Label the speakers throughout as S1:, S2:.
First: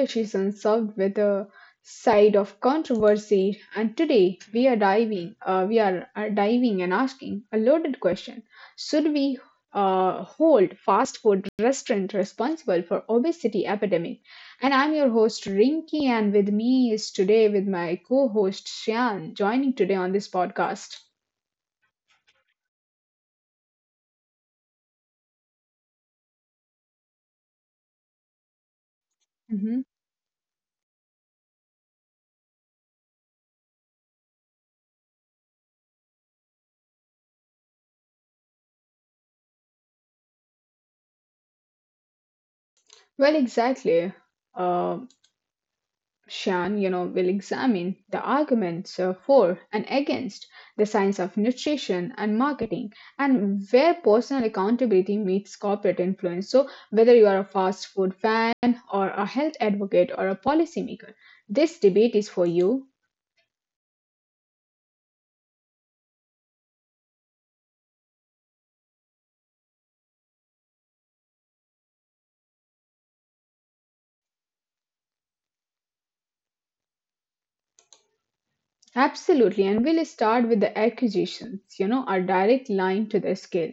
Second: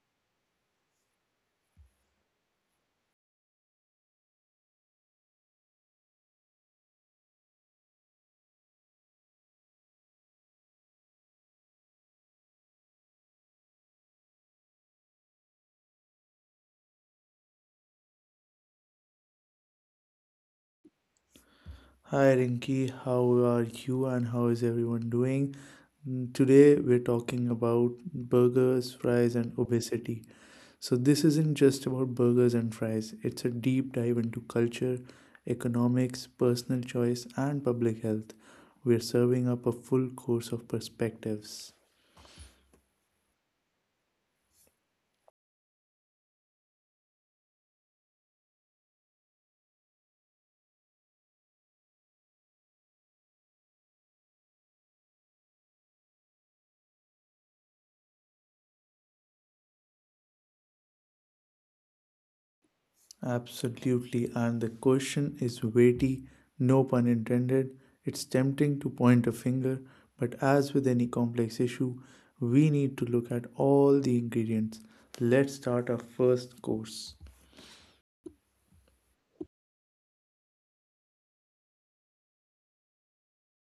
S1: conversation served with a side of controversy. And today we are diving and asking a loaded question: Should we hold fast food restaurant responsible for obesity epidemic? And I'm your host Rinky, and with me is today with my co-host Shan, joining today on this podcast.
S2: Hi Rinki, how are you and how is everyone doing? Today we're talking about burgers, fries, and
S1: Mhm.
S2: obesity. So, this isn't just about burgers and fries, it's a deep dive into culture, economics, personal choice, and public health. We're serving up a full course of perspectives.
S1: Well, exactly. Um Shan, will examine the arguments for and against the science of nutrition and marketing and where personal accountability meets corporate influence. So, whether you are a fast food fan or a health advocate or a policymaker, this debate is for you.
S2: Absolutely, and the question is weighty, no pun intended. It's tempting to point a finger, but as with any complex issue, we need to look at all the ingredients. Let's start our first course.
S1: Absolutely, and we'll start with the accusations, our direct line to the scale.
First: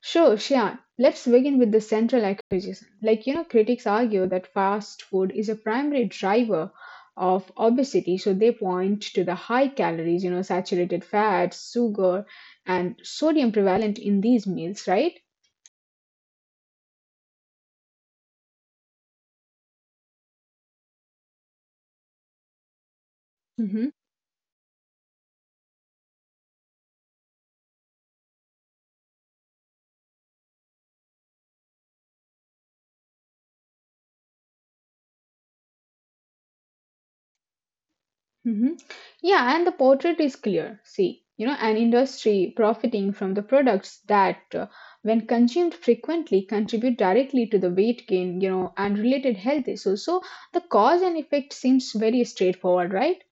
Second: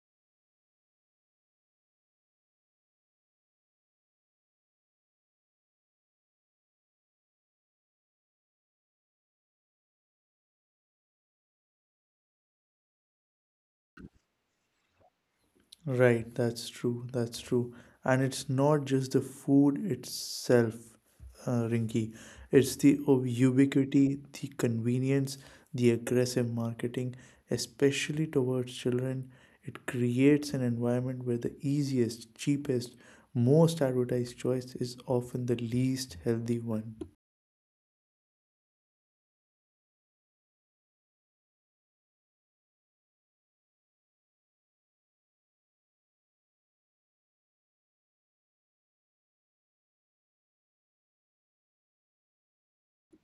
S1: Sure, Shia, let's begin with the central accusation. Like, critics argue that fast food is a primary driver of obesity, so they point to the high calories, saturated fats, sugar, and sodium prevalent in these meals, right?
S2: Right, that's true. That's true. And it's not just the food itself, Rinky. It's the ubiquity, the convenience, the aggressive marketing, especially towards children. It creates an environment where the easiest, cheapest, most advertised choice is often the least healthy one.
S1: Hmm. Yeah, and the portrait is clear. See, an industry profiting from the products that, when consumed frequently, contribute directly to the weight gain, and related health issues. So the cause and effect seems very straightforward, right?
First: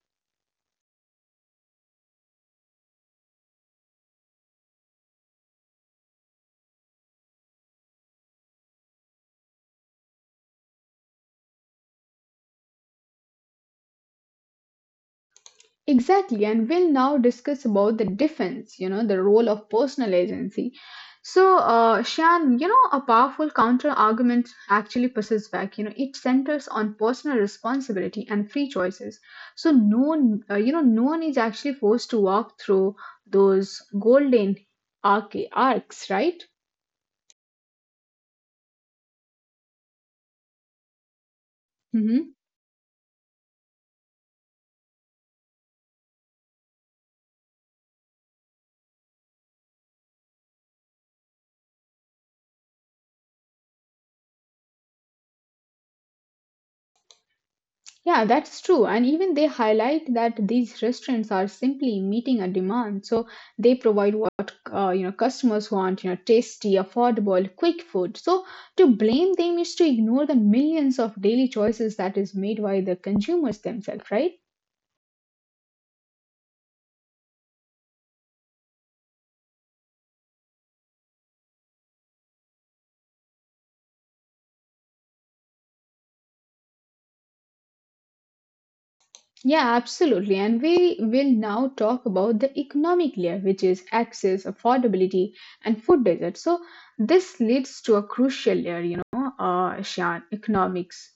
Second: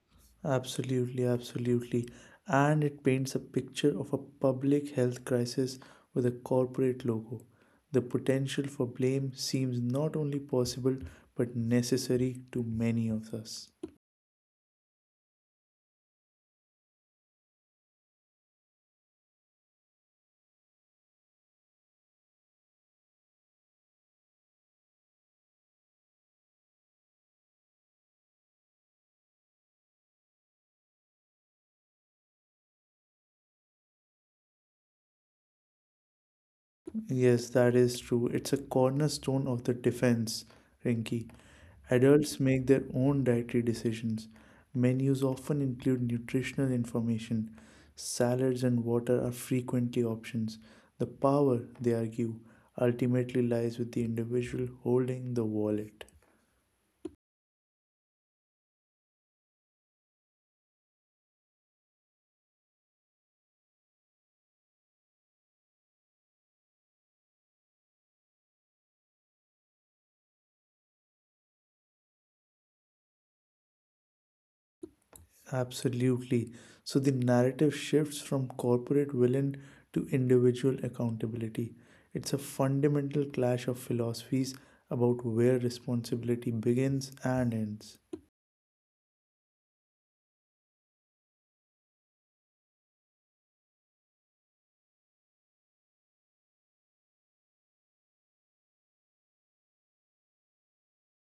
S2: Absolutely, absolutely. And it paints a picture of a public health crisis with a corporate logo. The potential for blame seems not only possible but necessary to many of us.
S1: Exactly, and we'll now discuss about the defense, the role of personal agency. So, Shan, a powerful counter argument actually pushes back. You know, it centers on personal responsibility and free choices. So, no one is actually forced to walk through those golden arcs, right?
S2: Yes, that is true. It's a cornerstone of the defense, Rinki. Adults
S1: Mm-hmm.
S2: make their own dietary decisions. Menus often include nutritional information. Salads and water are frequently options. The power, they argue, ultimately lies with the individual holding the wallet.
S1: Yeah, that's true. And even they highlight that these restaurants are simply meeting a demand. So they provide what customers want, tasty, affordable, quick food. So to blame them is to ignore the millions of daily choices that is made by the consumers themselves, right?
S2: Absolutely. So the narrative shifts from corporate villain to individual accountability. It's a fundamental clash of philosophies about where responsibility begins and ends.
S1: Yeah, absolutely. And we will now talk about the economic layer, which is access, affordability, and food desert. So this leads to a crucial layer, Shan, economics.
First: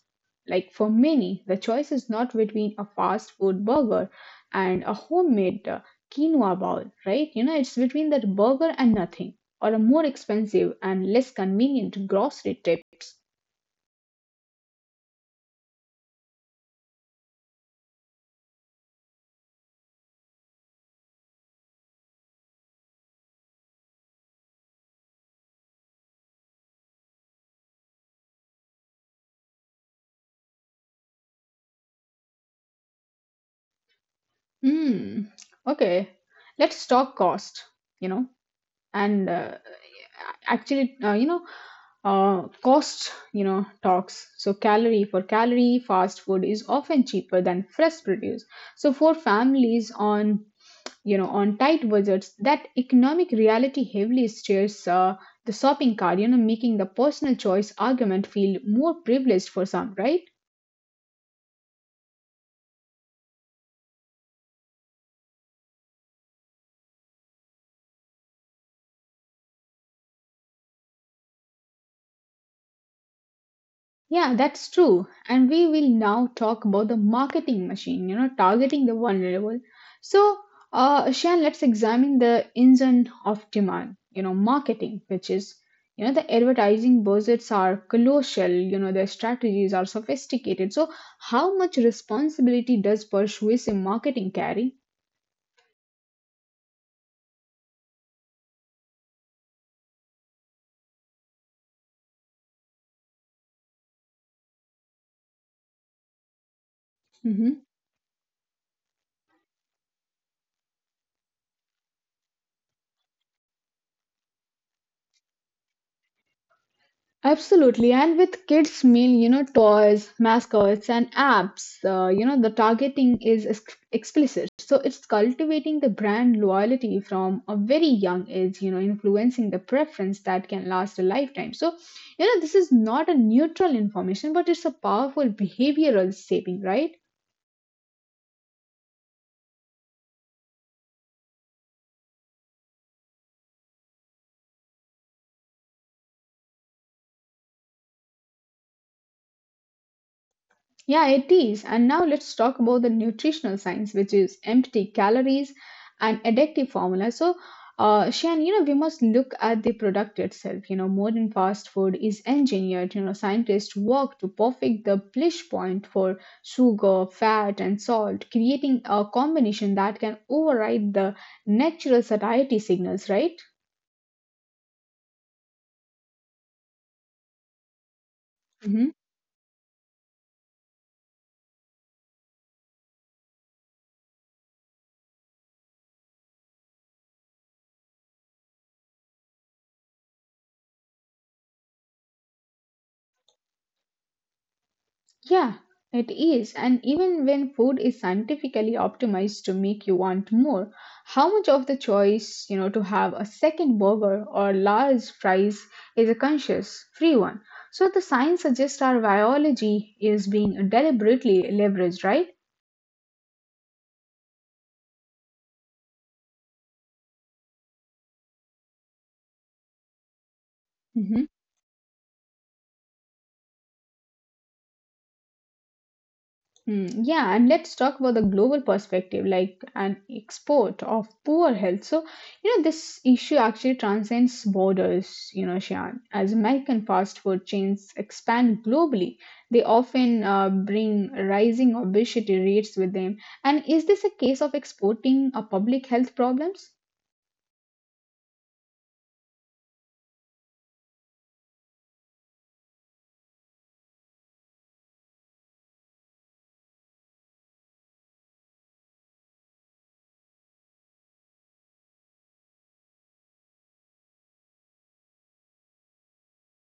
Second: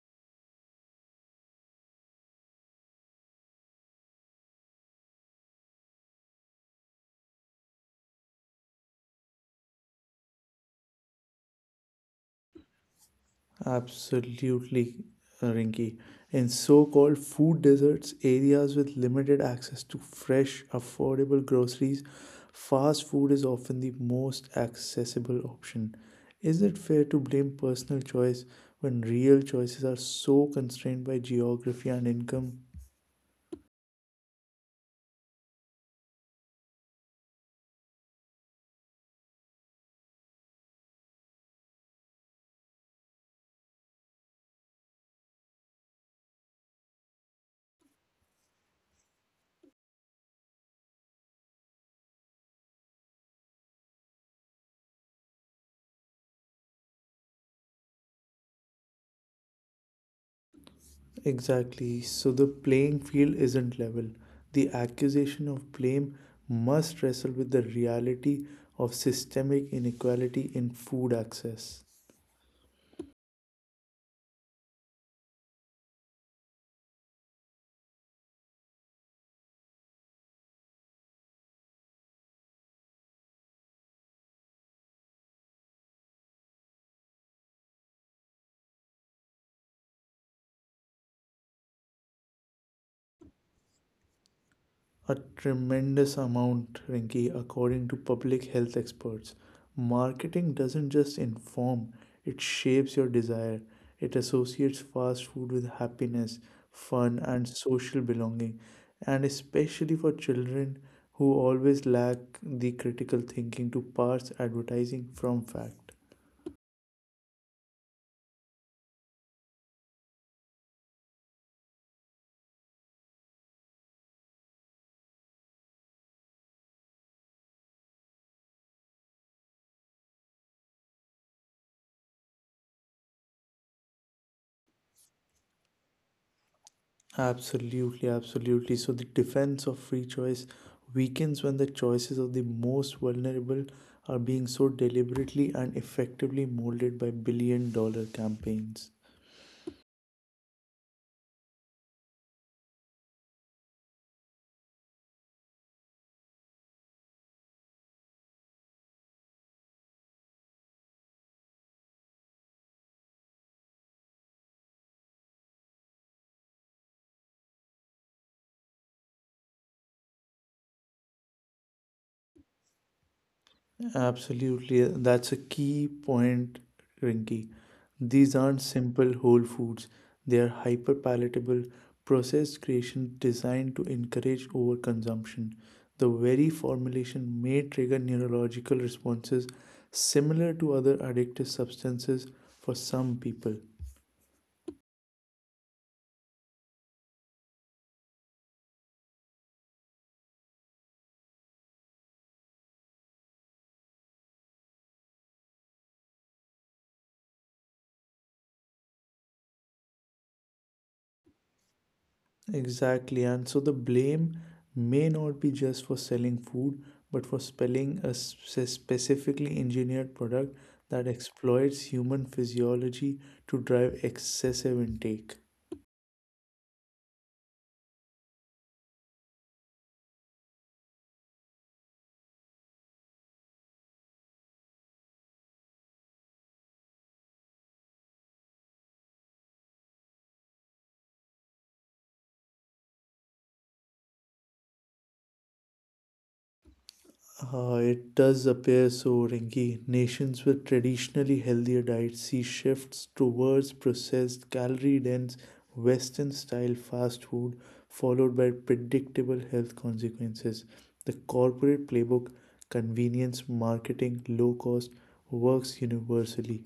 S1: Like for many, the choice is not between a fast food burger and a homemade quinoa bowl, right? You know, it's between that burger and nothing, or a more expensive and less convenient grocery tips.
S2: Absolutely, Rinky. In so called food deserts, areas with limited access to fresh, affordable groceries, fast food is often the most accessible option. Is it fair to blame personal choice when real choices are so constrained by geography and income?
S1: Hmm. Okay, let's talk cost, you know, and actually, you know cost you know talks so calorie for calorie fast food is often cheaper than fresh produce. So for families on you know on tight budgets that economic reality heavily steers the shopping cart, making the personal choice argument feel more privileged for some, right?
S2: Exactly. So the playing field isn't level. The accusation of blame must wrestle with the reality of systemic inequality in food access.
S1: Yeah, that's true. And we will now talk about the marketing machine, targeting the vulnerable. So, Shan, let's examine the engine of demand, marketing, which is, the advertising budgets are colossal, the strategies are sophisticated. So, how much responsibility does persuasive marketing carry?
S2: A tremendous amount, Rinki, according to public health experts. Marketing doesn't just inform, it shapes your desire. It associates fast food with happiness, fun, and
S1: Mm-hmm.
S2: social belonging. And especially for children who always lack the critical thinking to parse advertising from fact.
S1: Absolutely, and with kids mean toys, mascots, and apps. You know the targeting is explicit, so it's cultivating the brand loyalty from a very young age. You know, influencing the preference that can last a lifetime. So, this is not a neutral information, but it's a powerful behavioral shaping, right?
S2: Absolutely, absolutely. So the defense of free choice weakens when the choices of the most vulnerable are being so deliberately and effectively molded by billion dollar campaigns.
S1: Yeah, it is. And now let's talk about the nutritional science, which is empty calories and addictive formula. So, Shan, we must look at the product itself. You know, modern fast food is engineered. You know, scientists work to perfect the bliss point for sugar, fat, and salt, creating a combination that can override the natural satiety signals, right?
S2: Absolutely, that's a key point, Rinky. These aren't
S1: Mhm.
S2: simple whole foods, they are hyper palatable, processed creations designed to encourage overconsumption. The very formulation may trigger neurological responses similar to other addictive substances for some people,
S1: Yeah, it is. And even when food is scientifically optimized to make you want more, how much of the choice, to have a second burger or large fries is a conscious, free one? So the science suggests our biology is being deliberately leveraged, right?
S2: Exactly, and so the blame may not be just for selling food, but for selling a specifically engineered product that
S1: Mhm.
S2: exploits human physiology to drive excessive intake.
S1: Mm, yeah, and let's talk about the global perspective, like an export of poor health. So, this issue actually transcends borders, Shian. As American fast food chains expand globally, they often bring rising obesity rates with them. And is this a case of exporting a public health problems?
S2: It does appear so, Rinki. Nations with traditionally healthier diets see shifts towards processed, calorie dense, Western style fast food, followed by predictable health consequences. The corporate playbook, convenience marketing, low cost, works universally.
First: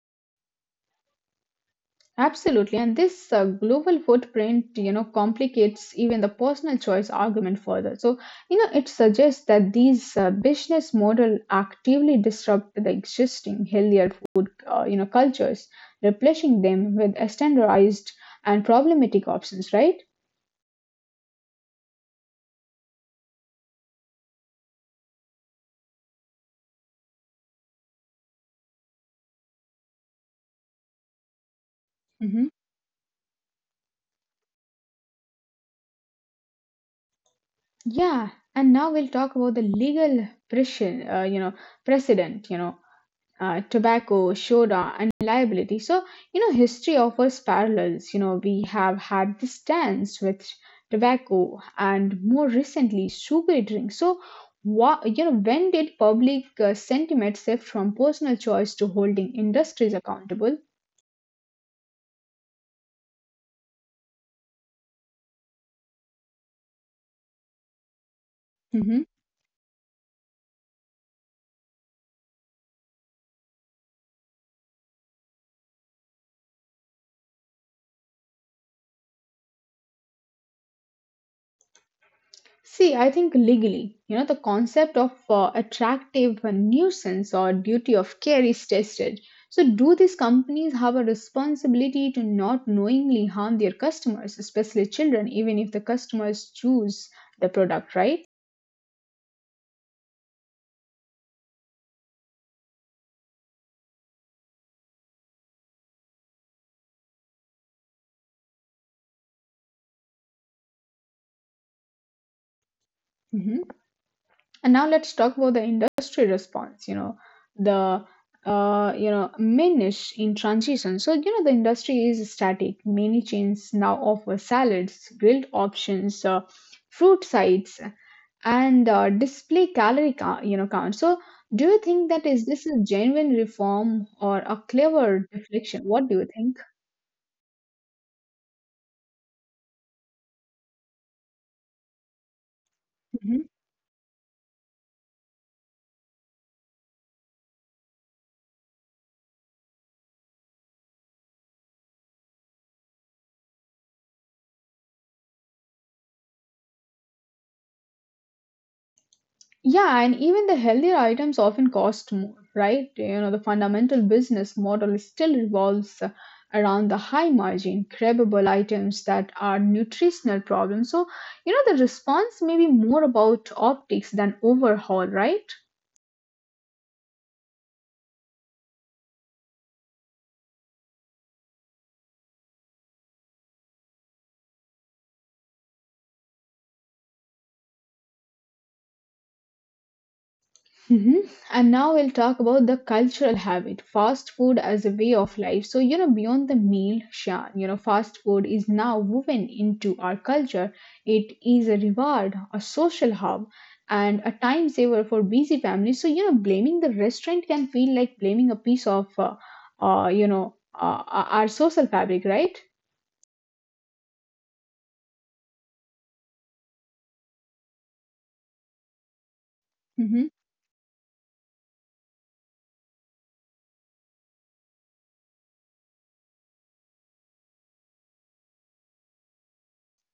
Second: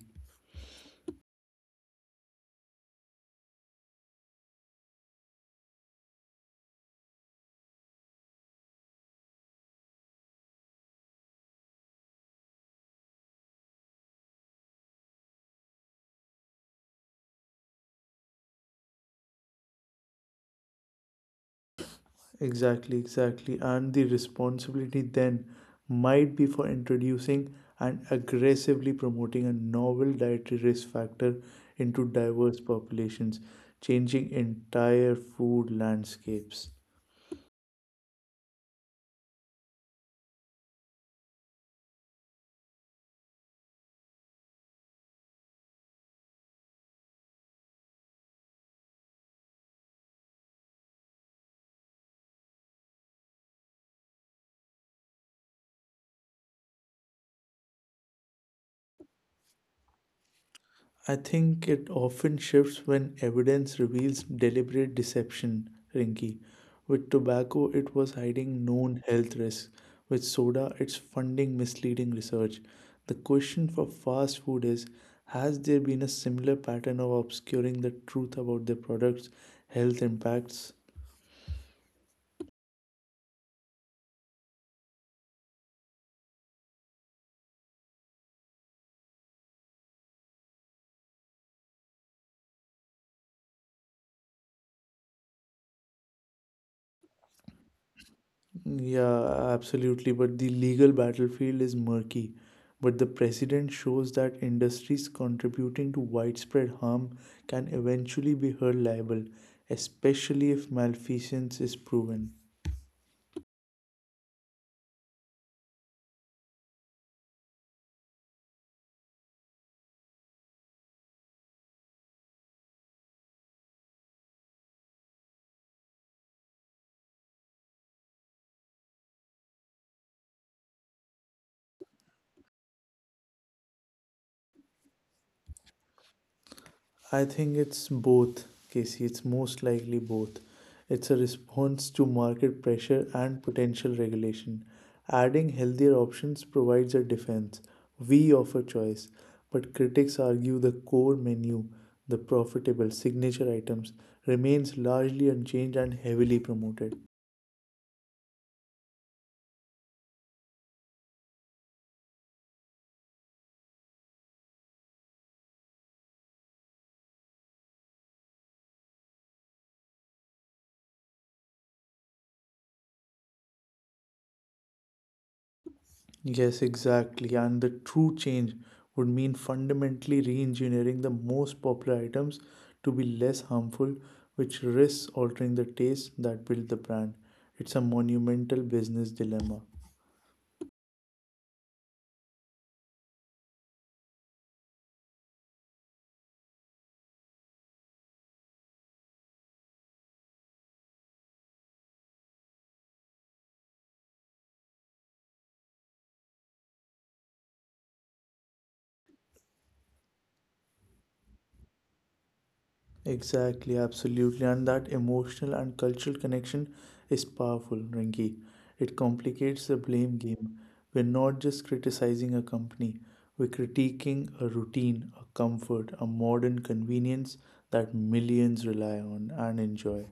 S1: Absolutely, and this global footprint, complicates even the personal choice argument further. So, it suggests that these business model actively disrupt the existing healthier food, cultures, replacing them with standardized and problematic options, right?
S2: Exactly, exactly. And the responsibility then might be for introducing and aggressively promoting a novel dietary risk factor into
S1: Hmm.
S2: diverse populations, changing entire food landscapes.
S1: Yeah, and now we'll talk about the legal pressure, precedent, tobacco, soda, and liability. So, history offers parallels. You know, we have had this dance with tobacco and more recently sugary drinks. So, what, when did public sentiment shift from personal choice to holding industries accountable?
S2: I think it often shifts when evidence reveals deliberate deception, Rinky. With tobacco, it was hiding
S1: Mm-hmm.
S2: known health risks. With soda, it's funding misleading research. The question for fast food is: has there been a similar pattern of obscuring the truth about their products' health impacts?
S1: See, I think legally, the concept of attractive nuisance or duty of care is tested. So, do these companies have a responsibility to not knowingly harm their customers, especially children, even if the customers choose the product, right?
S2: Yeah, absolutely. But the legal battlefield is murky. But the precedent shows that industries contributing to widespread harm can eventually be held liable, especially if malfeasance is proven.
S1: Mhm. And now let's talk about the industry response, the minish in transition. So, the industry is static. Many chains now offer salads, grilled options, fruit sides, and display calorie count. So, do you think that, is this a genuine reform or a clever deflection? What do you think?
S2: I think it's both, Casey. It's most likely both. It's a response to market pressure and potential regulation. Adding healthier options provides a defense. We offer choice, but critics argue the core menu, the profitable signature items, remains largely unchanged and heavily promoted.
S1: Yeah, and even the healthier items often cost more, right? You know, the fundamental business model still revolves around the high margin, craveable items that are nutritional problems. So, the response may be more about optics than overhaul, right?
S2: Yes, exactly. And the true change would mean fundamentally re engineering the most popular items to be less harmful, which risks altering the taste that built the brand. It's a monumental business dilemma.
S1: Hmm. And now we'll talk about the cultural habit, fast food as a way of life. So, beyond the meal, Shan, fast food is now woven into our culture. It is a reward, a social hub, and a time saver for busy families. So, blaming the restaurant can feel like blaming a piece of, uh, you know, uh, our social fabric, right?
S2: Exactly, absolutely. And that emotional and cultural connection is powerful, Rinki. It complicates the blame
S1: Hmm.
S2: game. We're not just criticizing a company, we're critiquing a routine, a comfort, a modern convenience that millions rely on and enjoy.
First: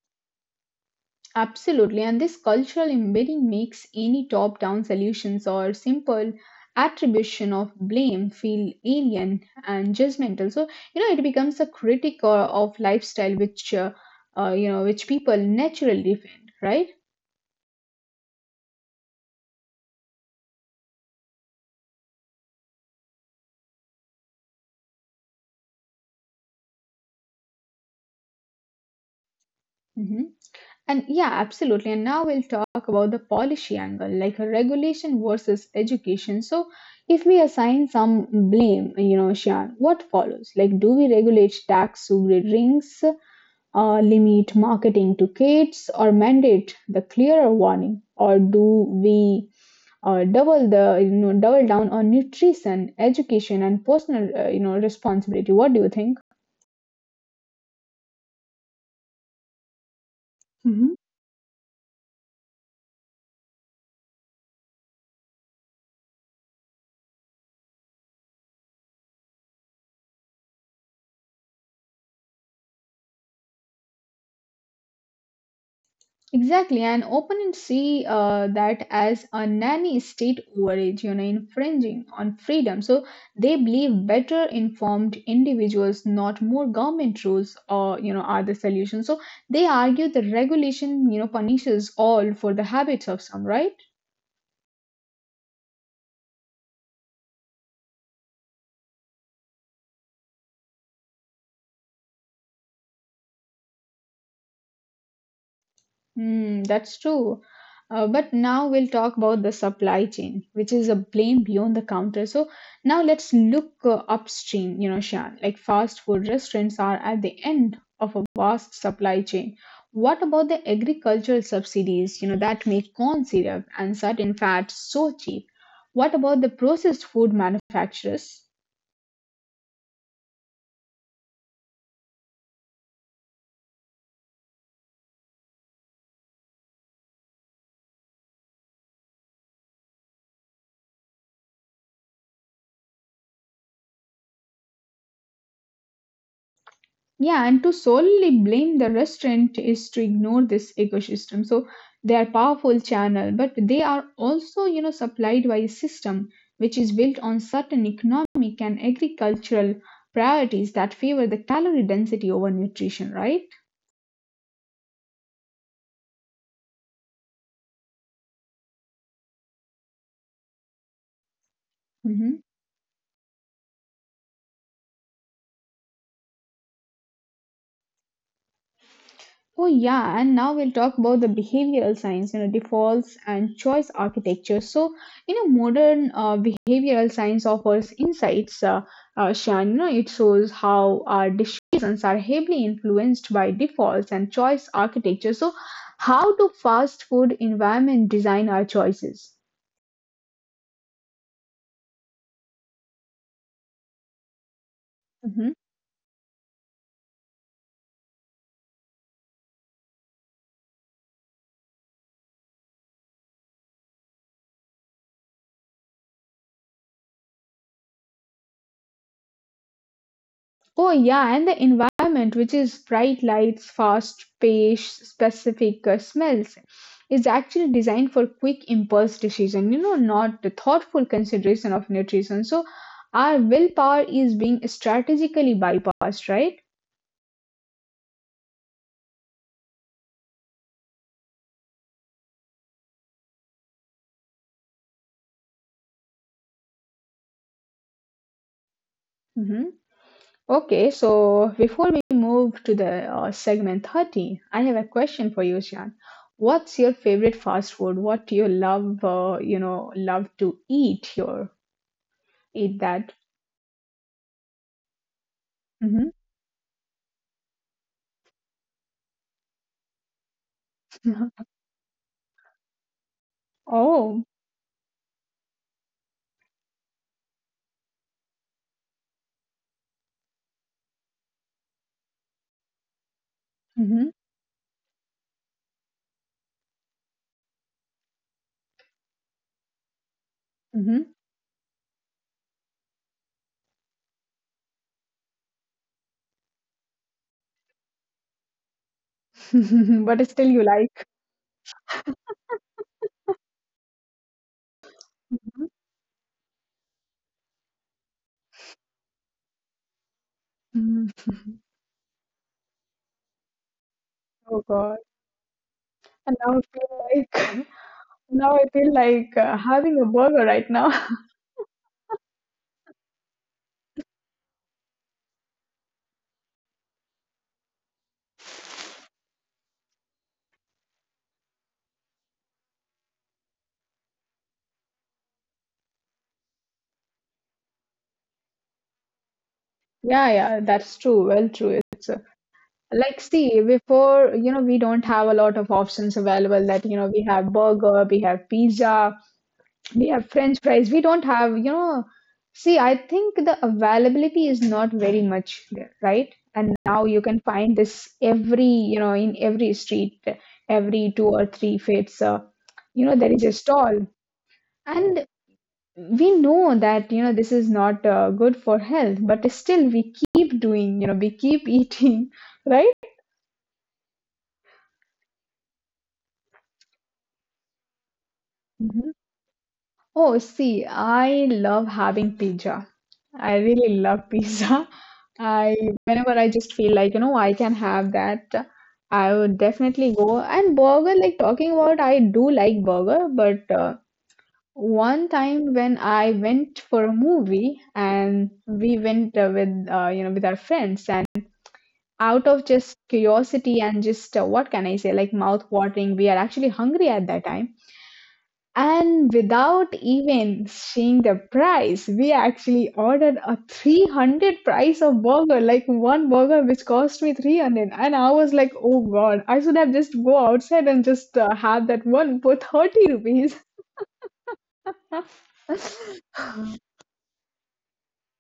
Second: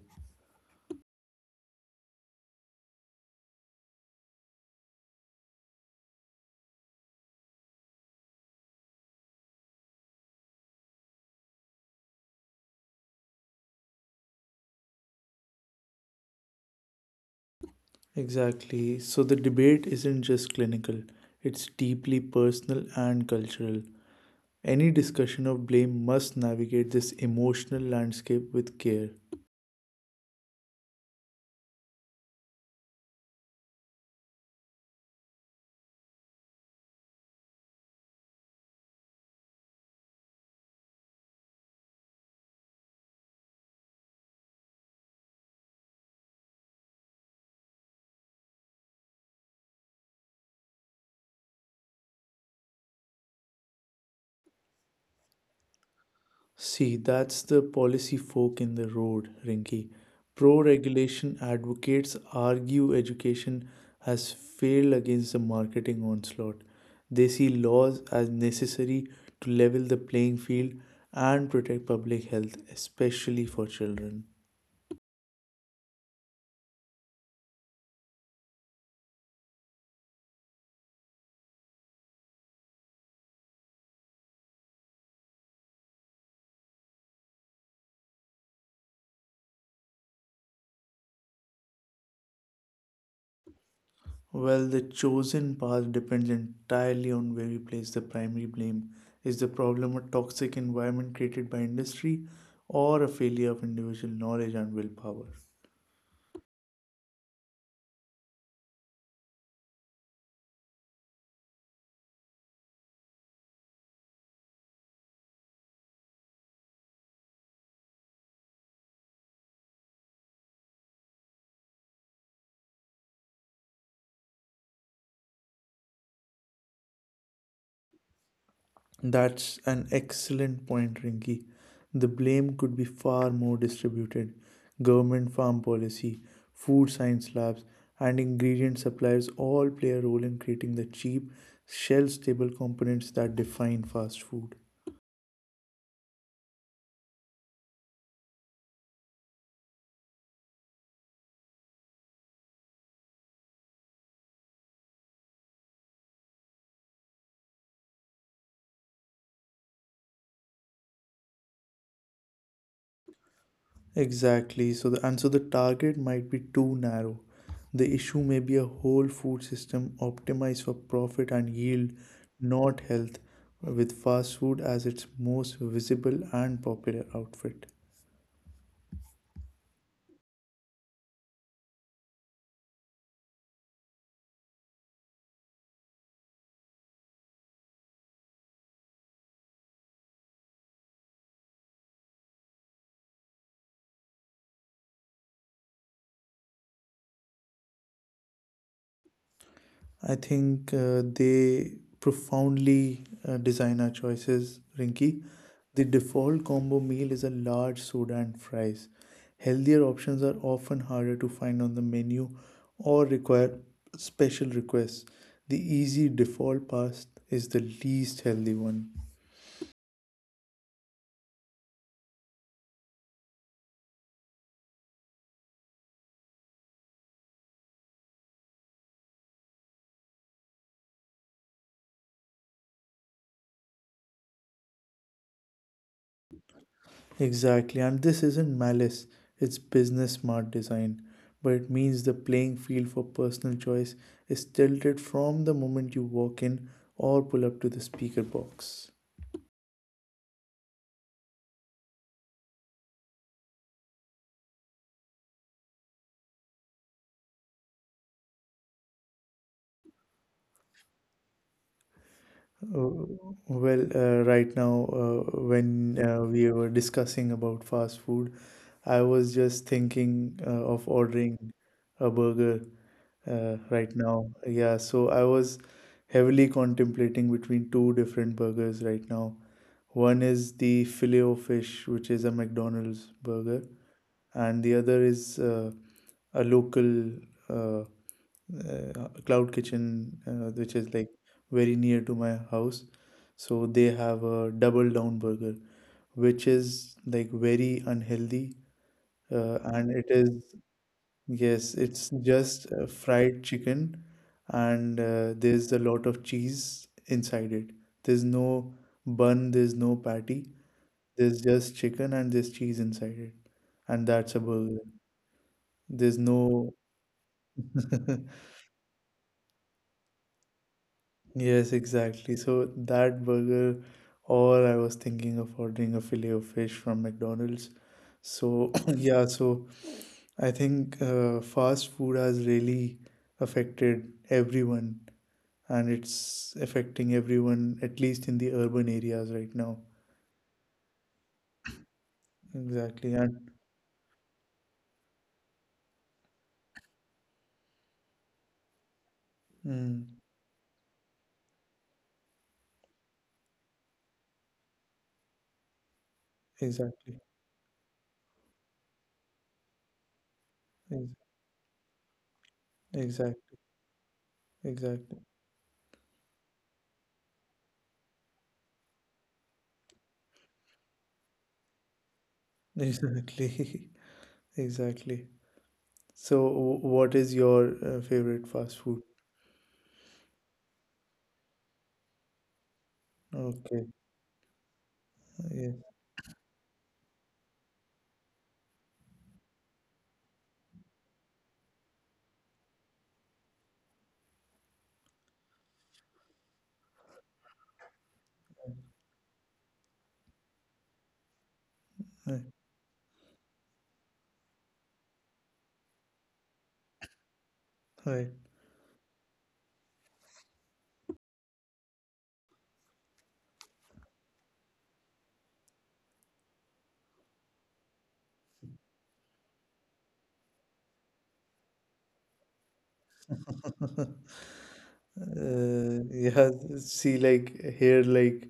S1: Absolutely, and this cultural embedding makes any top down solutions or simple attribution of blame feel alien and judgmental. So, it becomes a critic or of lifestyle which people naturally defend, right?
S2: Exactly. So the debate isn't just clinical, it's deeply personal and cultural. Any discussion of blame must navigate this emotional landscape with care.
S1: Hmm. And yeah, absolutely. And now we'll talk about the policy angle, like a regulation versus education. So, if we assign some blame, Shan, what follows? Like, do we regulate tax to drinks? Limit marketing to kids or mandate the clearer warning, or do we double the you know double down on nutrition education and personal responsibility? What do you think?
S2: See, that's the policy fork in the road, Rinki. Pro
S1: Mhm.
S2: regulation advocates argue education has failed against the marketing onslaught. They see laws as necessary to level the playing field and protect public health, especially for children.
S1: Exactly, and often see that as a nanny state overreach, infringing on freedom. So they believe better informed individuals, not more government rules, or are the solution. So they argue the regulation, punishes all for the habits of some, right?
S2: Well, the chosen path depends entirely on where we place the primary blame. Is the problem a toxic environment created by industry or a failure of individual knowledge and willpower?
S1: Hmm, that's true. But now we'll talk about the supply chain, which is a plane beyond the counter. So now let's look upstream, Shan. Like fast food restaurants are at the end of a vast supply chain. What about the agricultural subsidies, that make corn syrup and certain fats so cheap? What about the processed food manufacturers?
S2: That's an excellent point, Rinky. The blame could be far more distributed. Government farm policy, food science labs, and ingredient suppliers all play a role in creating the cheap, shelf stable components that define fast food.
S1: Yeah, and to solely blame the restaurant is to ignore this ecosystem. So they are powerful channel, but they are also, supplied by a system which is built on certain economic and agricultural priorities that favor the calorie density over nutrition, right?
S2: Exactly. So the target might be too narrow. The issue may be a whole food system optimized for profit and yield,
S1: Mhm.
S2: not health, with fast food as its most visible and popular outfit.
S1: Oh, yeah, and now we'll talk about the behavioral science, defaults and choice architecture. So, modern behavioral science offers insights, Shan. You know, it shows how our decisions are heavily influenced by defaults and choice architecture. So, how do fast food environment design our choices?
S2: I think they profoundly design our choices, Rinky.
S1: Mm-hmm.
S2: The default combo meal is a large soda and fries. Healthier options are often harder to find on the menu or require special requests. The easy default pass is the least healthy one.
S1: Oh yeah, and the environment, which is bright lights, fast pace, specific smells, is actually designed for quick impulse decision. You know, not the thoughtful consideration of nutrition. So, our willpower is being strategically bypassed, right?
S2: Exactly, and this isn't malice, it's business smart design. But it means the playing field for personal choice is tilted from the moment you walk in or pull up to the speaker box.
S1: Hmm. Okay, so before we move to the segment 30, I have a question for you, Shan. What's your favorite fast food? What do you love? Love to eat. Your eat
S2: Uh,
S1: that.
S2: Well, right now, when
S1: Hmm.
S2: we were discussing about fast food, I was just thinking of ordering a burger right
S1: Oh.
S2: now. Yeah, so I was heavily contemplating between two different burgers right now. One is the Filet-O-Fish, which is a McDonald's burger,
S1: Mm-hmm.
S2: and the other is a local uh, cloud kitchen which is like very near to my house, so they have a double down burger which is like very unhealthy, and it
S1: Mm-hmm. But still
S2: is.
S1: you like.
S2: Yes, it's just fried chicken, and
S1: Mhm,
S2: there's a lot of cheese inside it. There's no bun, there's no patty,
S1: mhm.
S2: there's just chicken and there's cheese inside it, and that's a
S1: Oh
S2: burger.
S1: God.
S2: There's
S1: And now I
S2: no
S1: feel like now I feel like having a burger right now.
S2: Yes, exactly. So that burger, or I was thinking of ordering a fillet of fish from McDonald's. So yeah, so I think fast food has really affected everyone, and it's affecting everyone at least in the urban areas right now.
S1: Yeah, yeah, that's true. Well, true. It's
S2: Exactly,
S1: Like,
S2: and
S1: see, before, we don't have a lot of options available we have burger, we have pizza,
S2: mm,
S1: yeah, French fries. We don't have. See, I think the availability is not very much there, right? And now
S2: exactly,
S1: you can find this in every street,
S2: ex-
S1: every two or three fits, there is
S2: exactly,
S1: a stall.
S2: exactly,
S1: And we know that, this is not good for health, but still we keep doing, we keep eating, right?
S2: exactly, exactly. So, what is your favorite fast food?
S1: Mhm. Oh, see, I love having pizza. I
S2: Okay.
S1: really love pizza.
S2: Yeah.
S1: I whenever I just feel like I can have that, I would definitely go. And burger, like talking about, I do like burger, but one time when I went for a movie and we went with with our friends and
S2: Hi,
S1: out of just curiosity and just what can I say, like mouth watering, we are actually hungry at that time
S2: hi.
S1: and without even seeing the price, we actually ordered a 300 price of burger, like one burger which cost me 300. And I was like, oh God, I should have just go outside and just have that one for 30 rupees.
S2: Yeah, see, like here, like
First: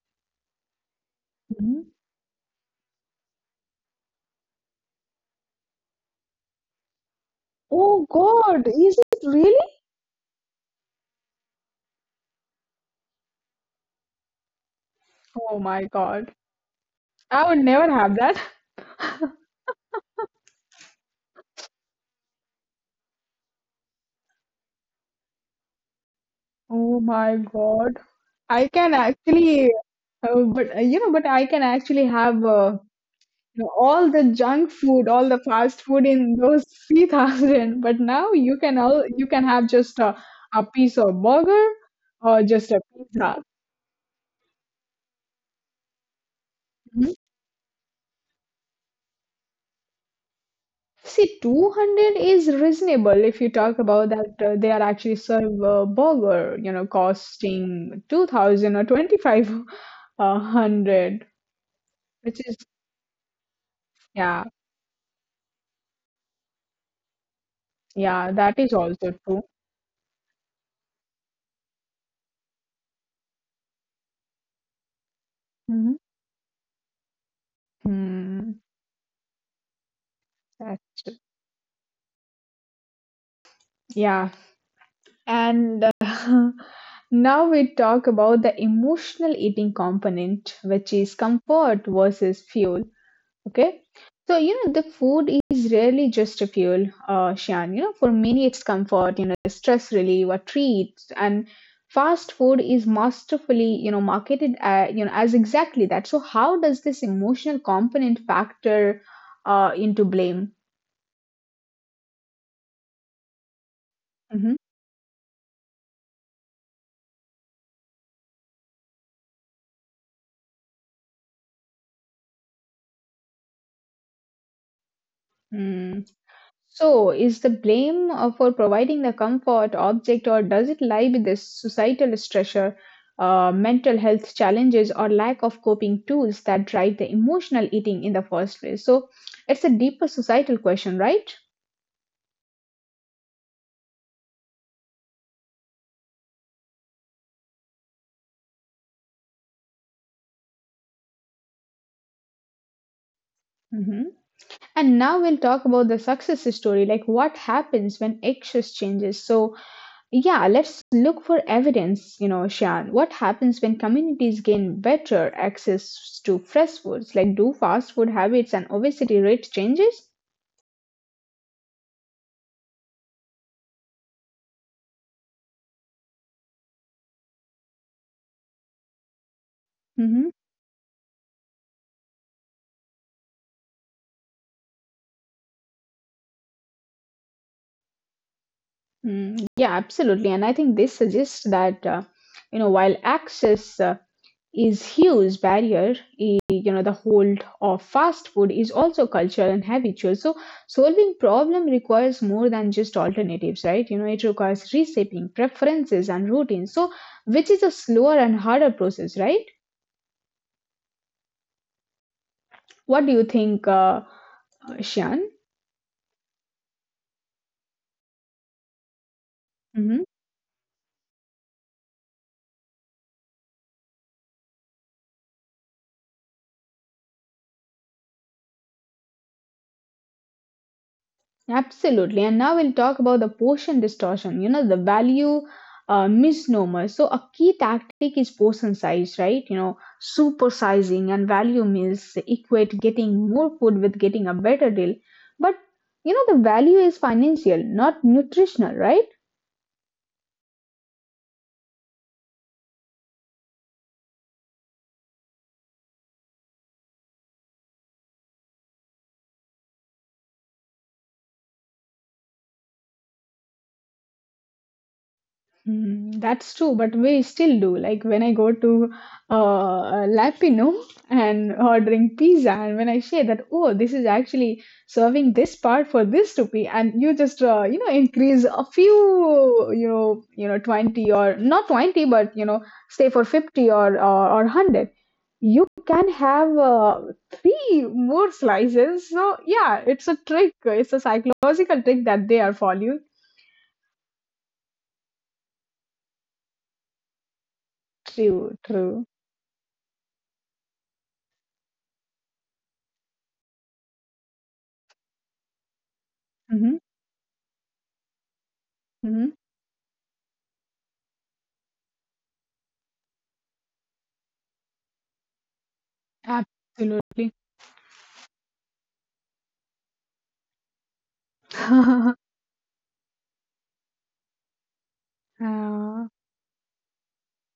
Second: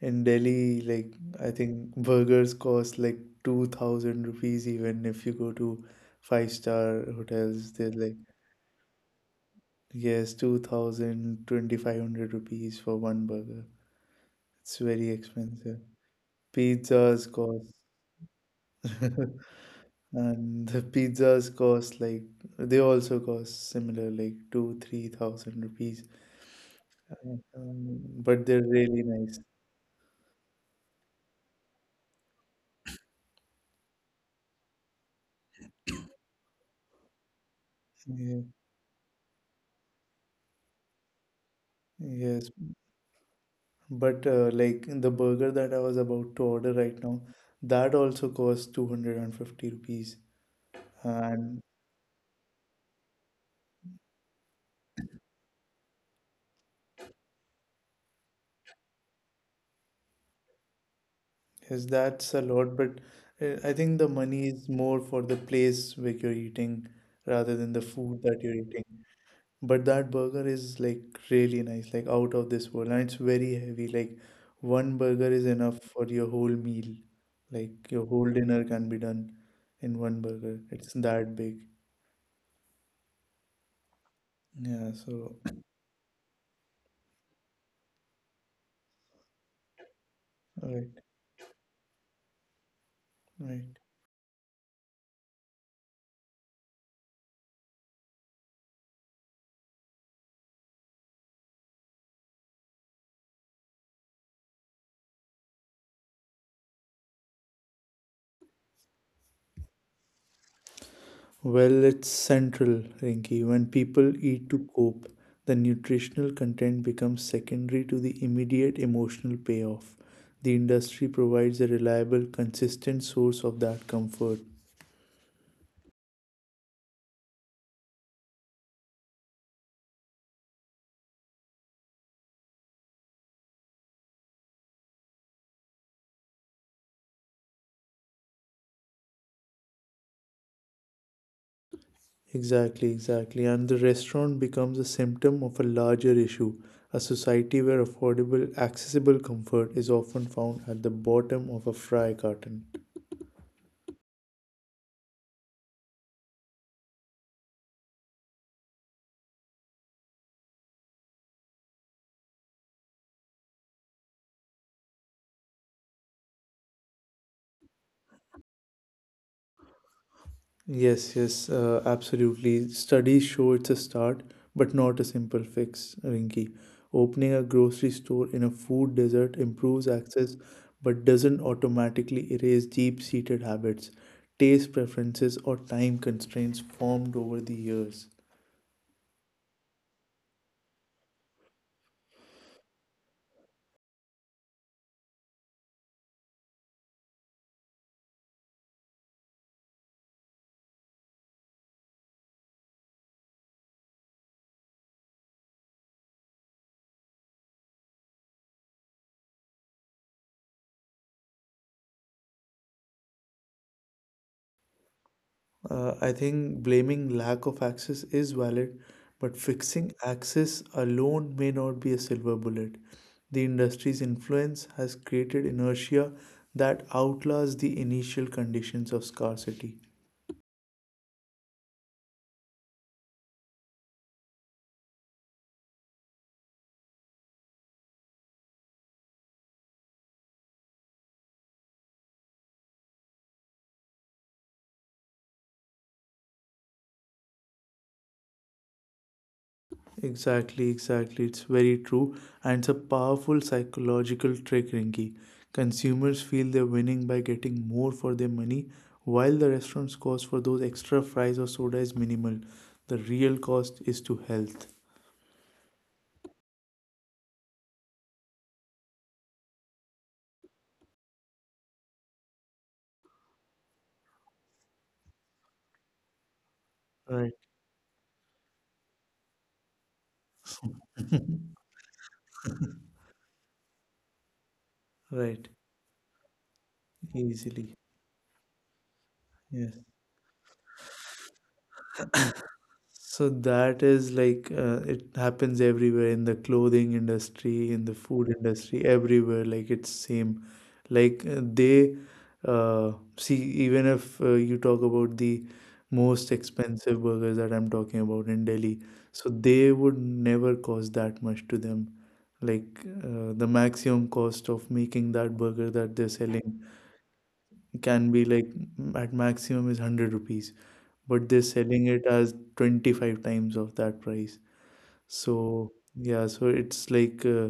S2: in Delhi, like I
S1: Mhm.
S2: think burgers cost like 2000 rupees, even if you go to five star hotels, they're
S1: Oh
S2: like,
S1: God, is it really?
S2: yes, 2000 2500 rupees for one burger. It's very
S1: Oh
S2: expensive.
S1: my God,
S2: Pizzas
S1: I would
S2: cost,
S1: never have that.
S2: and the pizzas cost like they also cost similar, like two, 3,000 rupees.
S1: Oh my God,
S2: Um, but
S1: I
S2: they're
S1: can
S2: really nice.
S1: actually, but I can actually have. All the junk food, all the fast food in those 3000. But now
S2: Yeah,
S1: you can all you can have just a piece of burger or
S2: yes,
S1: just a pizza.
S2: but like the burger that I was about to order right
S1: Mhm.
S2: now, that also costs 250 rupees.
S1: See,
S2: And
S1: 200 is reasonable if you talk about that they are actually serve a burger, you know, costing 2000 or 2500,
S2: yes, that's
S1: which
S2: a
S1: is
S2: lot, but I think the
S1: yeah,
S2: money is more for the place where you're eating rather than the food
S1: yeah,
S2: that
S1: that
S2: you're
S1: is
S2: eating.
S1: also true.
S2: But that burger is like really nice, like out of this world, and it's very heavy. Like one burger is enough
S1: Mhm.
S2: for your whole meal. Like your whole
S1: Hmm,
S2: dinner can be done in one burger. It's
S1: that's
S2: that big.
S1: yeah.
S2: Yeah, so
S1: And now we talk about the emotional eating component, which
S2: right,
S1: is comfort versus fuel. Okay.
S2: right.
S1: So, you know, the food is rarely just a fuel, Shan. You know, for many it's comfort, you know, stress relief or treats. And fast food is masterfully, you know, marketed, as exactly that. So, how does this emotional component factor into blame?
S2: Well, it's central, Rinky. When people
S1: Mm-hmm.
S2: eat to cope, the nutritional content becomes secondary to the immediate emotional payoff. The industry provides a reliable, consistent source of that comfort.
S1: Hmm. So, is the blame for providing the comfort object, or does it lie with the societal stressor, mental health challenges, or lack of coping tools that drive the emotional eating in the first place? So, it's a deeper societal question, right?
S2: Exactly, exactly. And the restaurant becomes a symptom of a larger issue, a society where affordable, accessible comfort is often found at the bottom of a fry carton.
S1: Mhm. And now we'll talk about the success story, like what happens when access changes. So, yeah, let's look for evidence, you know, Shan. What happens when communities gain better access to fresh foods? Like, do fast food habits and obesity rate changes?
S2: Yes, yes, absolutely. Studies show it's a start, but not a simple fix, Rinki. Opening a grocery store in a food desert improves
S1: Mm-hmm.
S2: access, but doesn't automatically erase deep seated habits, taste preferences, or time constraints formed over the years.
S1: Mm, yeah, absolutely. And I think this suggests that, while access is huge barrier, eh, you know, the hold of fast food is also cultural and habitual, so solving problem requires more than just alternatives, right? You know, it requires reshaping preferences and routines, so which is a slower and harder process, right? What do you think, Shan?
S2: I think blaming lack of access is valid, but fixing access alone may not be a silver bullet. The industry's influence has created inertia that outlasts the initial conditions of scarcity.
S1: Absolutely. And now we'll talk about the portion distortion, you know, the value misnomer. So, a key tactic is portion size, right? You know, supersizing and value meals equate getting more food with getting a better deal. But, you know, the value is financial, not nutritional, right?
S2: Exactly, exactly. It's very true. And it's a powerful psychological trick, Rinki. Consumers feel they're winning by getting more for their money, while the restaurant's cost for those extra fries or soda is minimal. The real cost is to health.
S1: Mm, that's true, but we still do. Like when I go to Lapino and ordering pizza, and when I share that, oh, this is actually serving this part for this rupee, and you
S2: Right.
S1: just increase a few, 20 or not 20, but you know, say for 50 or or 100,
S2: Right,
S1: you can have
S2: easily.
S1: three more slices. So yeah,
S2: Yes.
S1: it's a trick. It's a psychological trick that they are following.
S2: So that is like, it happens everywhere in the clothing industry, in the food
S1: True,
S2: industry,
S1: true.
S2: everywhere. Like it's same. Like they, see, even if you talk about the most
S1: Mm-hmm,
S2: expensive burgers that I'm talking about in Delhi,
S1: mm-hmm.
S2: so they would never cost that much to them. Like the maximum cost of making that burger that they're selling
S1: Absolutely.
S2: can be like at maximum is 100 rupees, but they're selling it as 25 times of that price. So,
S1: Uh,
S2: yeah, so it's like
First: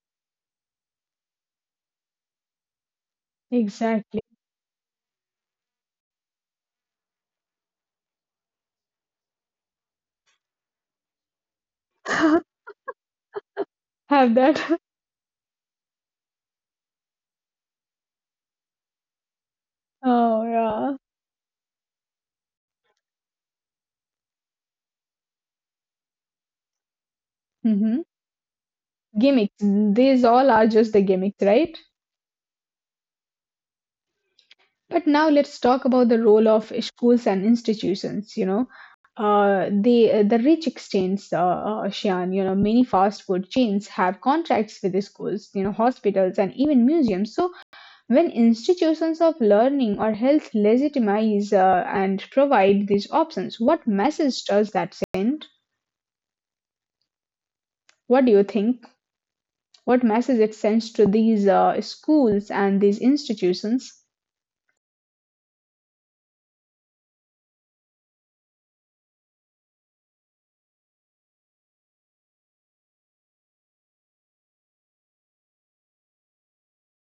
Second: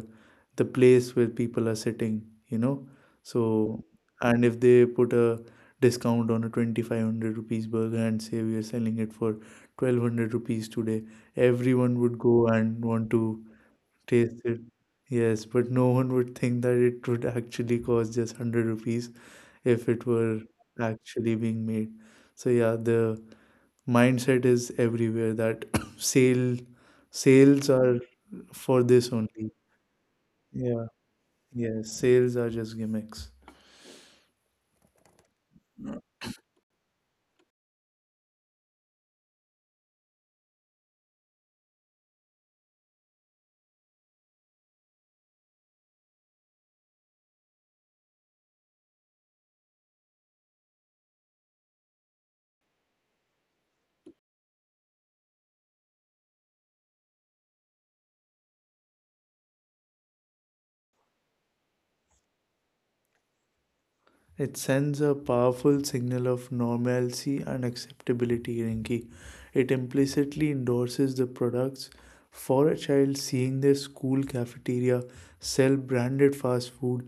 S2: the place where people are sitting, you know. So,
S1: exactly.
S2: and if they put a discount on a 2,500 rupees burger and say we are selling it for 1,200 rupees today, everyone would go and want to
S1: Have
S2: taste it.
S1: that.
S2: Yes, but no one would think that it would actually cost just 100 rupees if it
S1: Oh,
S2: were
S1: yeah.
S2: actually being made. So, yeah, the mindset is everywhere that sale sales
S1: Hmm.
S2: are for this
S1: Gimmicks.
S2: only.
S1: These all are
S2: Yeah.
S1: just the gimmicks, right?
S2: Yes, sales are just gimmicks.
S1: But now let's talk about the role of schools and institutions, you know. The rich exchange, Shian, you know, many fast food chains have contracts with the schools, you know, hospitals, and even museums. So when institutions of learning or health legitimize and provide these options, what message does that send? What do you think? What message it sends to these schools and these institutions?
S2: It sends a powerful signal of normalcy and acceptability, Rinky. It implicitly endorses the products. For a child, seeing their school cafeteria sell branded fast food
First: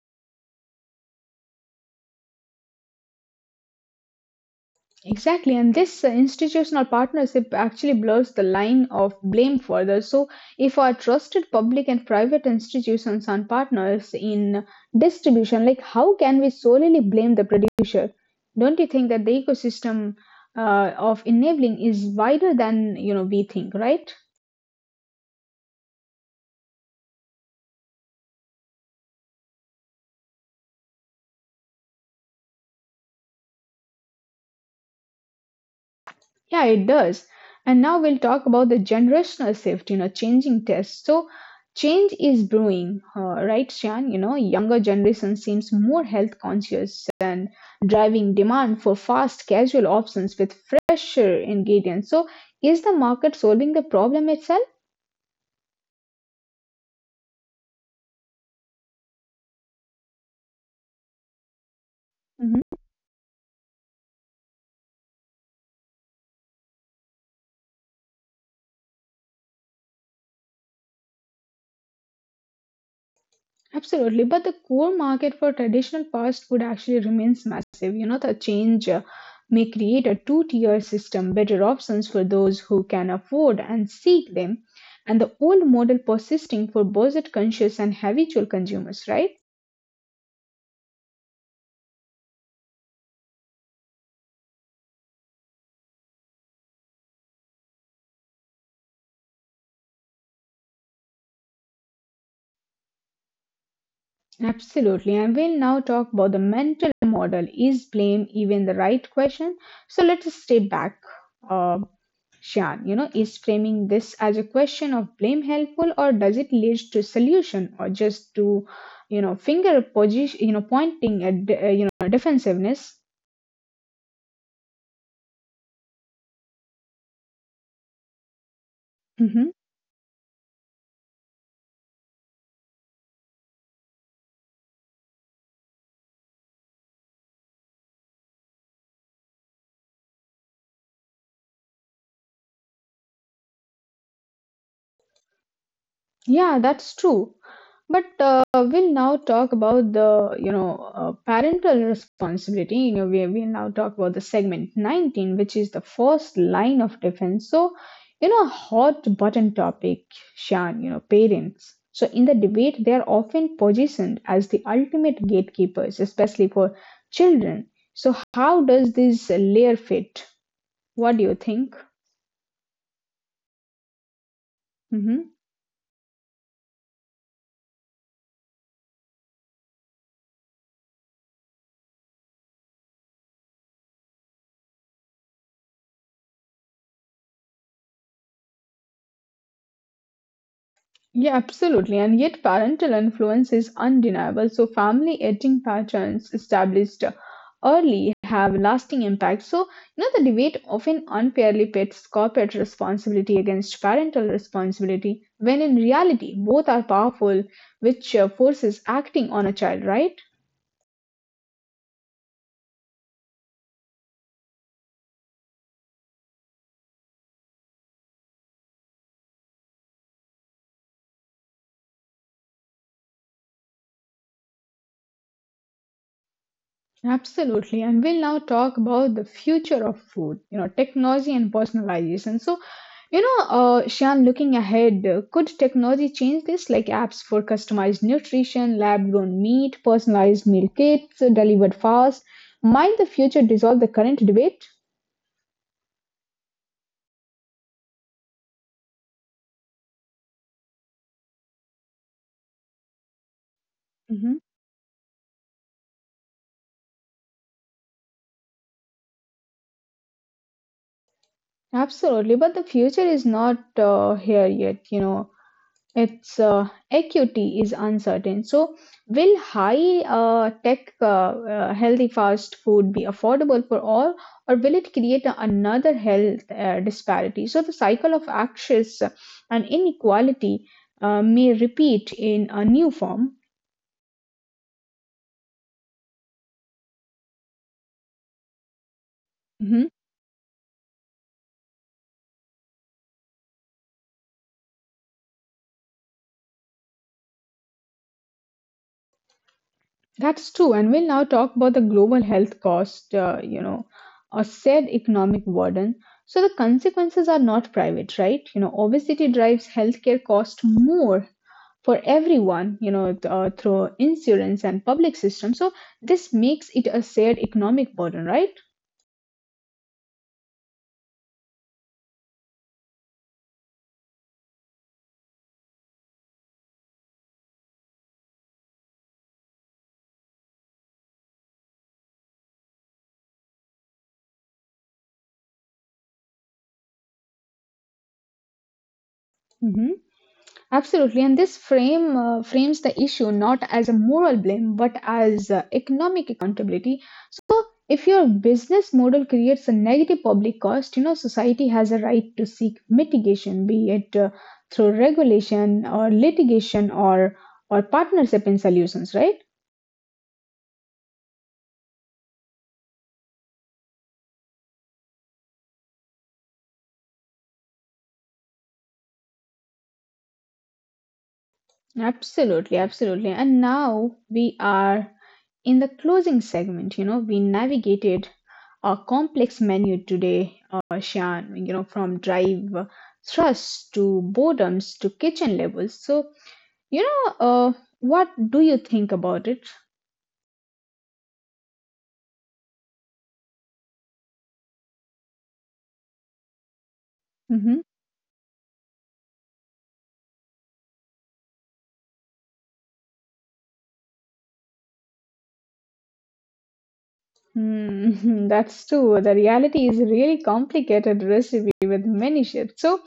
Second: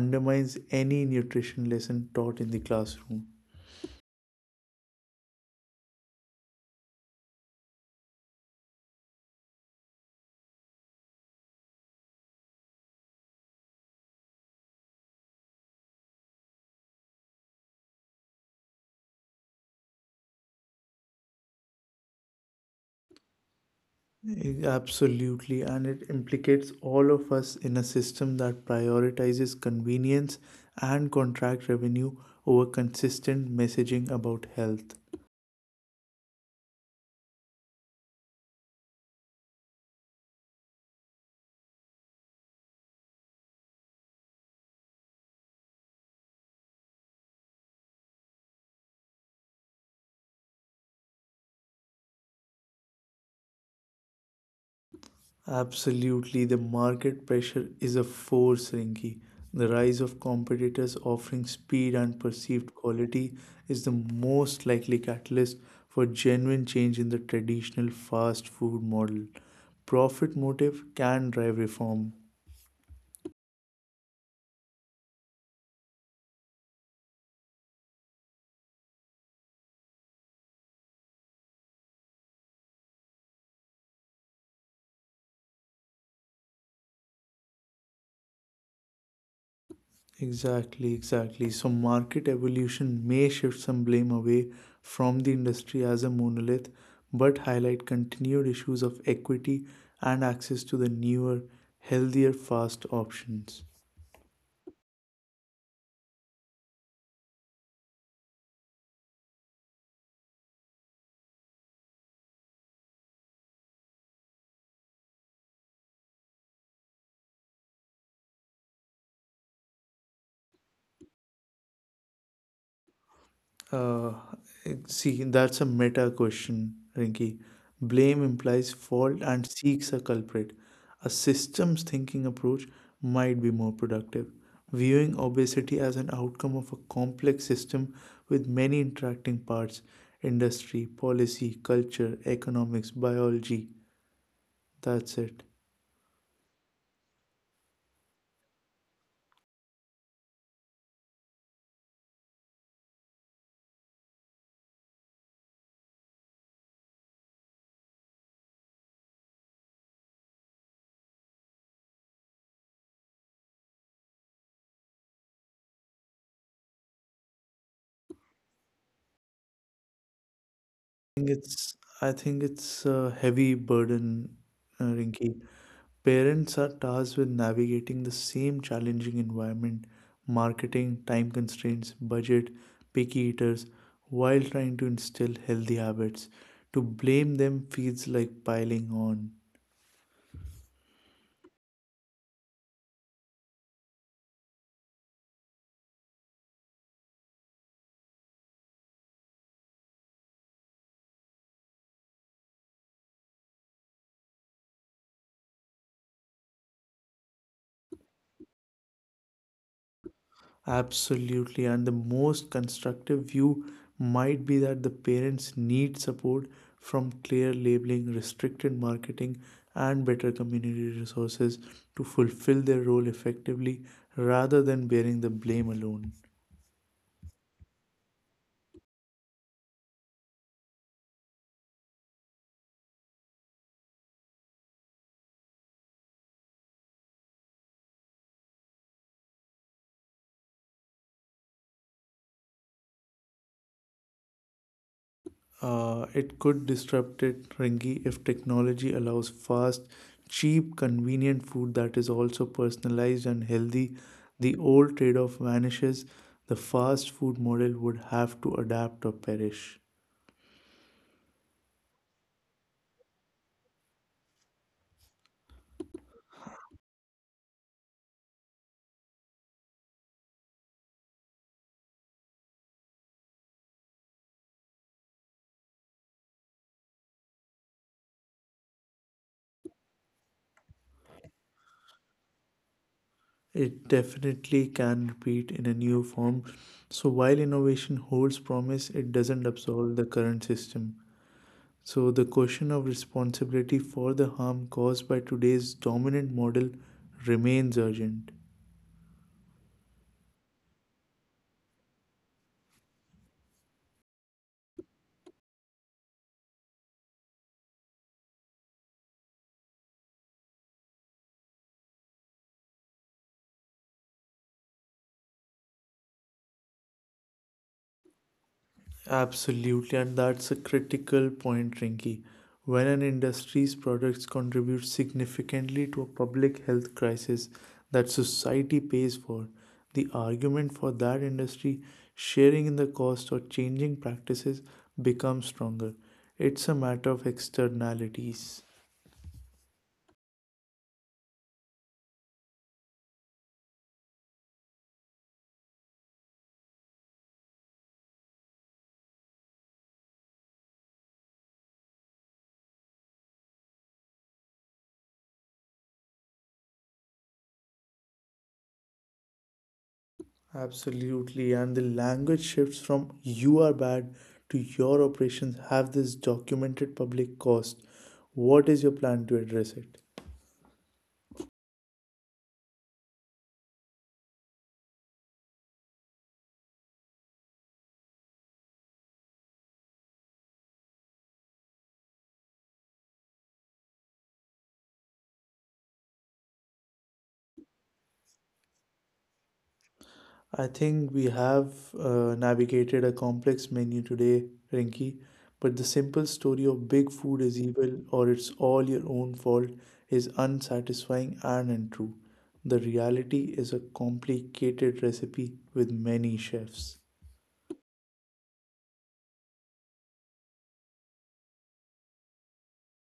S2: undermines any nutrition lesson taught in the classroom.
S1: Exactly, and this institutional partnership actually blurs the line of blame further. So, if our trusted public and private institutions are partners in distribution, like how can we solely blame the producer? Don't you think that the ecosystem of enabling is wider than you know we think, right?
S2: Absolutely, and it implicates all of us in a system that prioritizes convenience and contract revenue over consistent messaging about health.
S1: Yeah, it does. And now we'll talk about the generational shift, you know, changing tests. So, change is brewing, right, Shan? You know, younger generation seems more health conscious and driving demand for fast, casual options with fresher ingredients. So, is the market solving the problem itself?
S2: Absolutely, the market pressure is a force, Rinki. The rise of competitors offering speed and perceived
S1: Mm-hmm.
S2: quality is the most likely catalyst for genuine change in the traditional fast food model. Profit motive can drive reform.
S1: Absolutely, but the core market for traditional fast food actually remains massive. You know, the change may create a two tier system, better options for those who can afford and seek them, and the old model persisting for budget conscious and habitual consumers, right?
S2: Exactly, exactly. So, market evolution may shift some blame away from the industry as a monolith, but highlight continued issues of equity and access to the newer, healthier, fast options.
S1: Absolutely, and we'll now talk about the mental model. Is blame even the right question? So let us step back. uh, Shan, you know, is framing this as a question of blame helpful, or does it lead to solution or just to, you know, finger position, you know, pointing at, defensiveness?
S2: Uh, see, that's a meta question, Rinky. Blame implies fault and
S1: Mm-hmm.
S2: seeks a culprit. A systems thinking approach might be more productive. Viewing obesity as an outcome of a complex system with many interacting parts: industry, policy, culture, economics, biology. That's it.
S1: Yeah, that's true. But we'll now talk about the, parental responsibility. You know, we'll now talk about the segment 19, which is the first line of defense. So, you know, a hot button topic, Shan, you know, parents. So in the debate, they are often positioned as the ultimate gatekeepers, especially for children. So how does this layer fit?
S2: I
S1: What
S2: think
S1: do you
S2: it's,
S1: think?
S2: I think it's a heavy burden, Rinky.
S1: Mm-hmm.
S2: Parents are tasked with navigating the same challenging environment: marketing, time constraints, budget, picky eaters, while trying to instill healthy habits. To blame them feels like piling on.
S1: Yeah, absolutely. And yet, parental influence is undeniable. So, family eating patterns established early have lasting impact. So, you know, the debate often unfairly pits corporate responsibility against parental responsibility, when in reality, both are powerful, which forces acting on a child, right?
S2: Absolutely, and the most constructive view might be that the parents need support from clear labeling, restricted marketing, and better community resources to fulfill their role effectively rather than bearing the blame alone.
S1: Absolutely. And we'll now talk about the future of food, you know, technology and personalization. So, Shan, looking ahead, could technology change this? Like apps for customized nutrition, lab grown meat, personalized meal kits, delivered fast. Might the future dissolve the current debate?
S2: It could disrupt it, Ringy, if technology allows fast, cheap, convenient food that is also personalized and healthy.
S1: Hmm.
S2: The old trade off vanishes. The fast food model would have to adapt or perish.
S1: Absolutely, but the future is not here yet. You know, its equity is uncertain. So, will high tech healthy fast food be affordable for all, or will it create a- another health disparity? So, the cycle of access and inequality may repeat in a new form.
S2: It definitely can repeat in a new form. So, while innovation holds promise, it doesn't
S1: Mhm.
S2: absolve the current system. So, the question of responsibility for the harm caused by today's dominant model remains urgent.
S1: That's true. And we'll now talk about the global health cost, you know, or said economic burden. So the consequences are not private, right? You know, obesity drives healthcare cost more for everyone, you know, through insurance and public system. So this makes it a shared economic burden, right?
S2: Absolutely, and that's a critical point, Rinky. When an industry's products contribute significantly to a public health crisis that society pays for, the argument for that industry sharing in the cost or changing practices becomes stronger. It's a matter of externalities.
S1: Hmm. Absolutely, and this frames the issue not as a moral blame but as economic accountability. If your business model creates a negative public cost, you know, society has a right to seek mitigation, be it through regulation or litigation or partnership in solutions, right?
S2: Absolutely, and the language shifts from "you are bad" to "your operations have this documented public cost. What is your plan to address it?"
S1: Absolutely, absolutely. And now we are in the closing segment. You know, we navigated a complex menu today, Shan, you know, from drive thrusts to boredoms to kitchen levels. So, you know, uh, what do you think about it?
S2: I think we have navigated a complex menu today, Rinky, but the simple story of big food is
S1: Hmm.
S2: evil or it's all your own fault is unsatisfying and untrue. The reality is a complicated recipe with many chefs.
S1: Hmm, that's true. The reality is a really complicated recipe with many shifts. So,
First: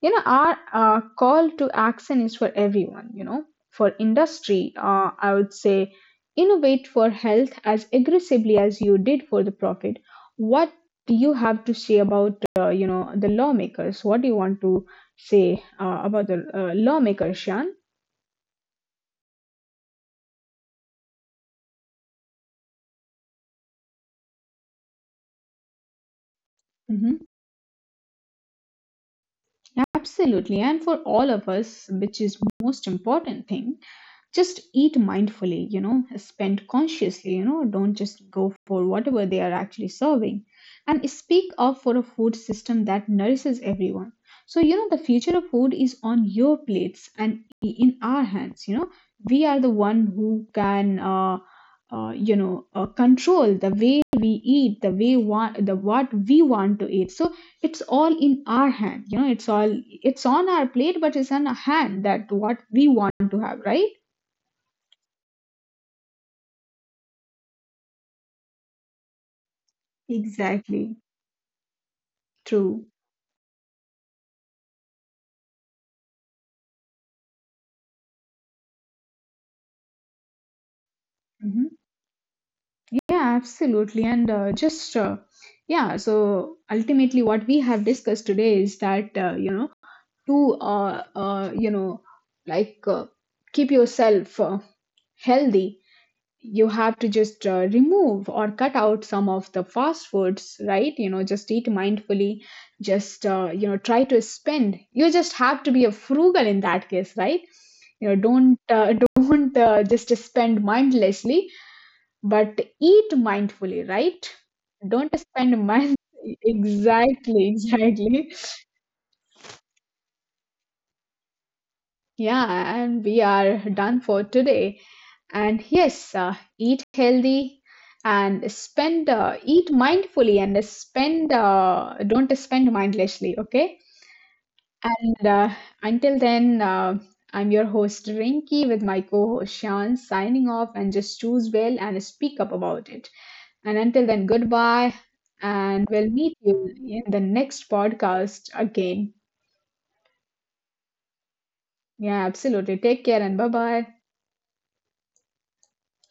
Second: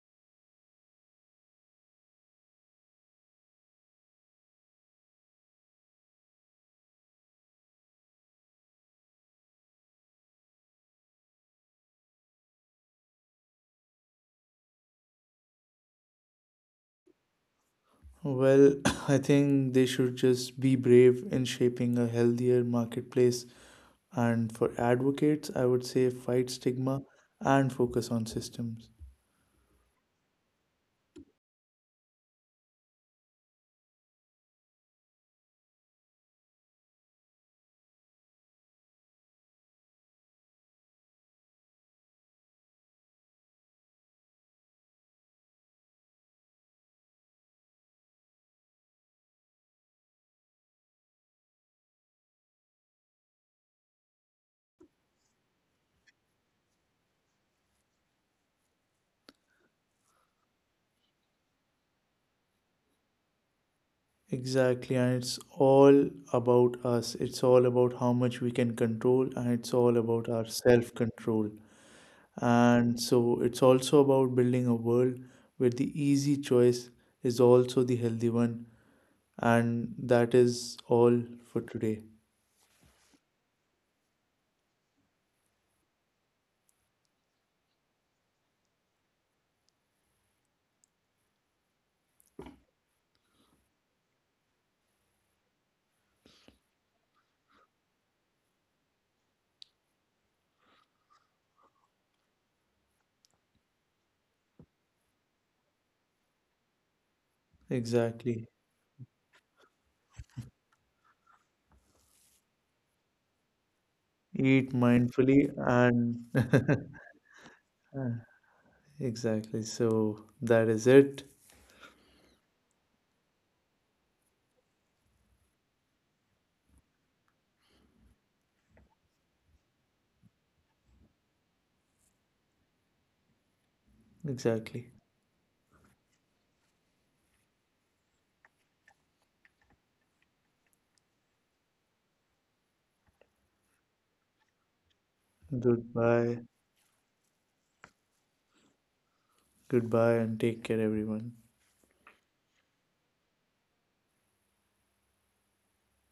S1: you know, our call to action is for everyone, you know. For industry, I would say innovate for health as aggressively as you did for the profit. What do you have to say about, you know, the lawmakers? What do you want to say about the lawmakers, Shan?
S2: Well, I think they should just be brave in shaping a healthier marketplace. And for advocates, I would say fight stigma
S1: Hmm.
S2: and focus on systems.
S1: Absolutely, and for all of us, which is most important thing, just eat mindfully, you know, spend consciously, you know, don't just go for whatever they are actually serving, and speak up for a food system that nourishes everyone. So, you know, the future of food is on your plates and in our hands, you know. We are the one who can control the way we eat, the way want, the what we want to eat. So it's all in our hand, you know, it's on our plate, but it's on a hand that what we want to have, right?
S2: Exactly, and it's all about us. It's all about how much we can control, and it's all about our self
S1: Exactly.
S2: control.
S1: True.
S2: And so, it's also about building a world where the easy choice is also the healthy one. And that is all for
S1: Mhm.
S2: today.
S1: Yeah, absolutely. And just, yeah, so ultimately, what we have discussed today is that, to, like keep yourself healthy, you have to just remove or cut out some of the fast foods, right? You know, just eat mindfully, just, you know, try to spend. You just have to be a frugal in that case, right? You know,
S2: Exactly.
S1: don't, don't just spend mindlessly but eat mindfully, right?
S2: Eat
S1: Don't
S2: mindfully,
S1: spend months.
S2: and
S1: Exactly, exactly.
S2: exactly. So, that is it.
S1: Yeah, and we are done for today. And yes, eat healthy and spend, eat mindfully and spend, don't spend mindlessly, okay?
S2: Exactly.
S1: And until then, I'm your host Rinki with my co-host Sean, signing off, and just choose well and speak up about it. And until then, goodbye. And we'll meet
S2: Goodbye.
S1: you in the next podcast again.
S2: Goodbye, and take care, everyone.
S1: Yeah, absolutely. Take care and bye bye.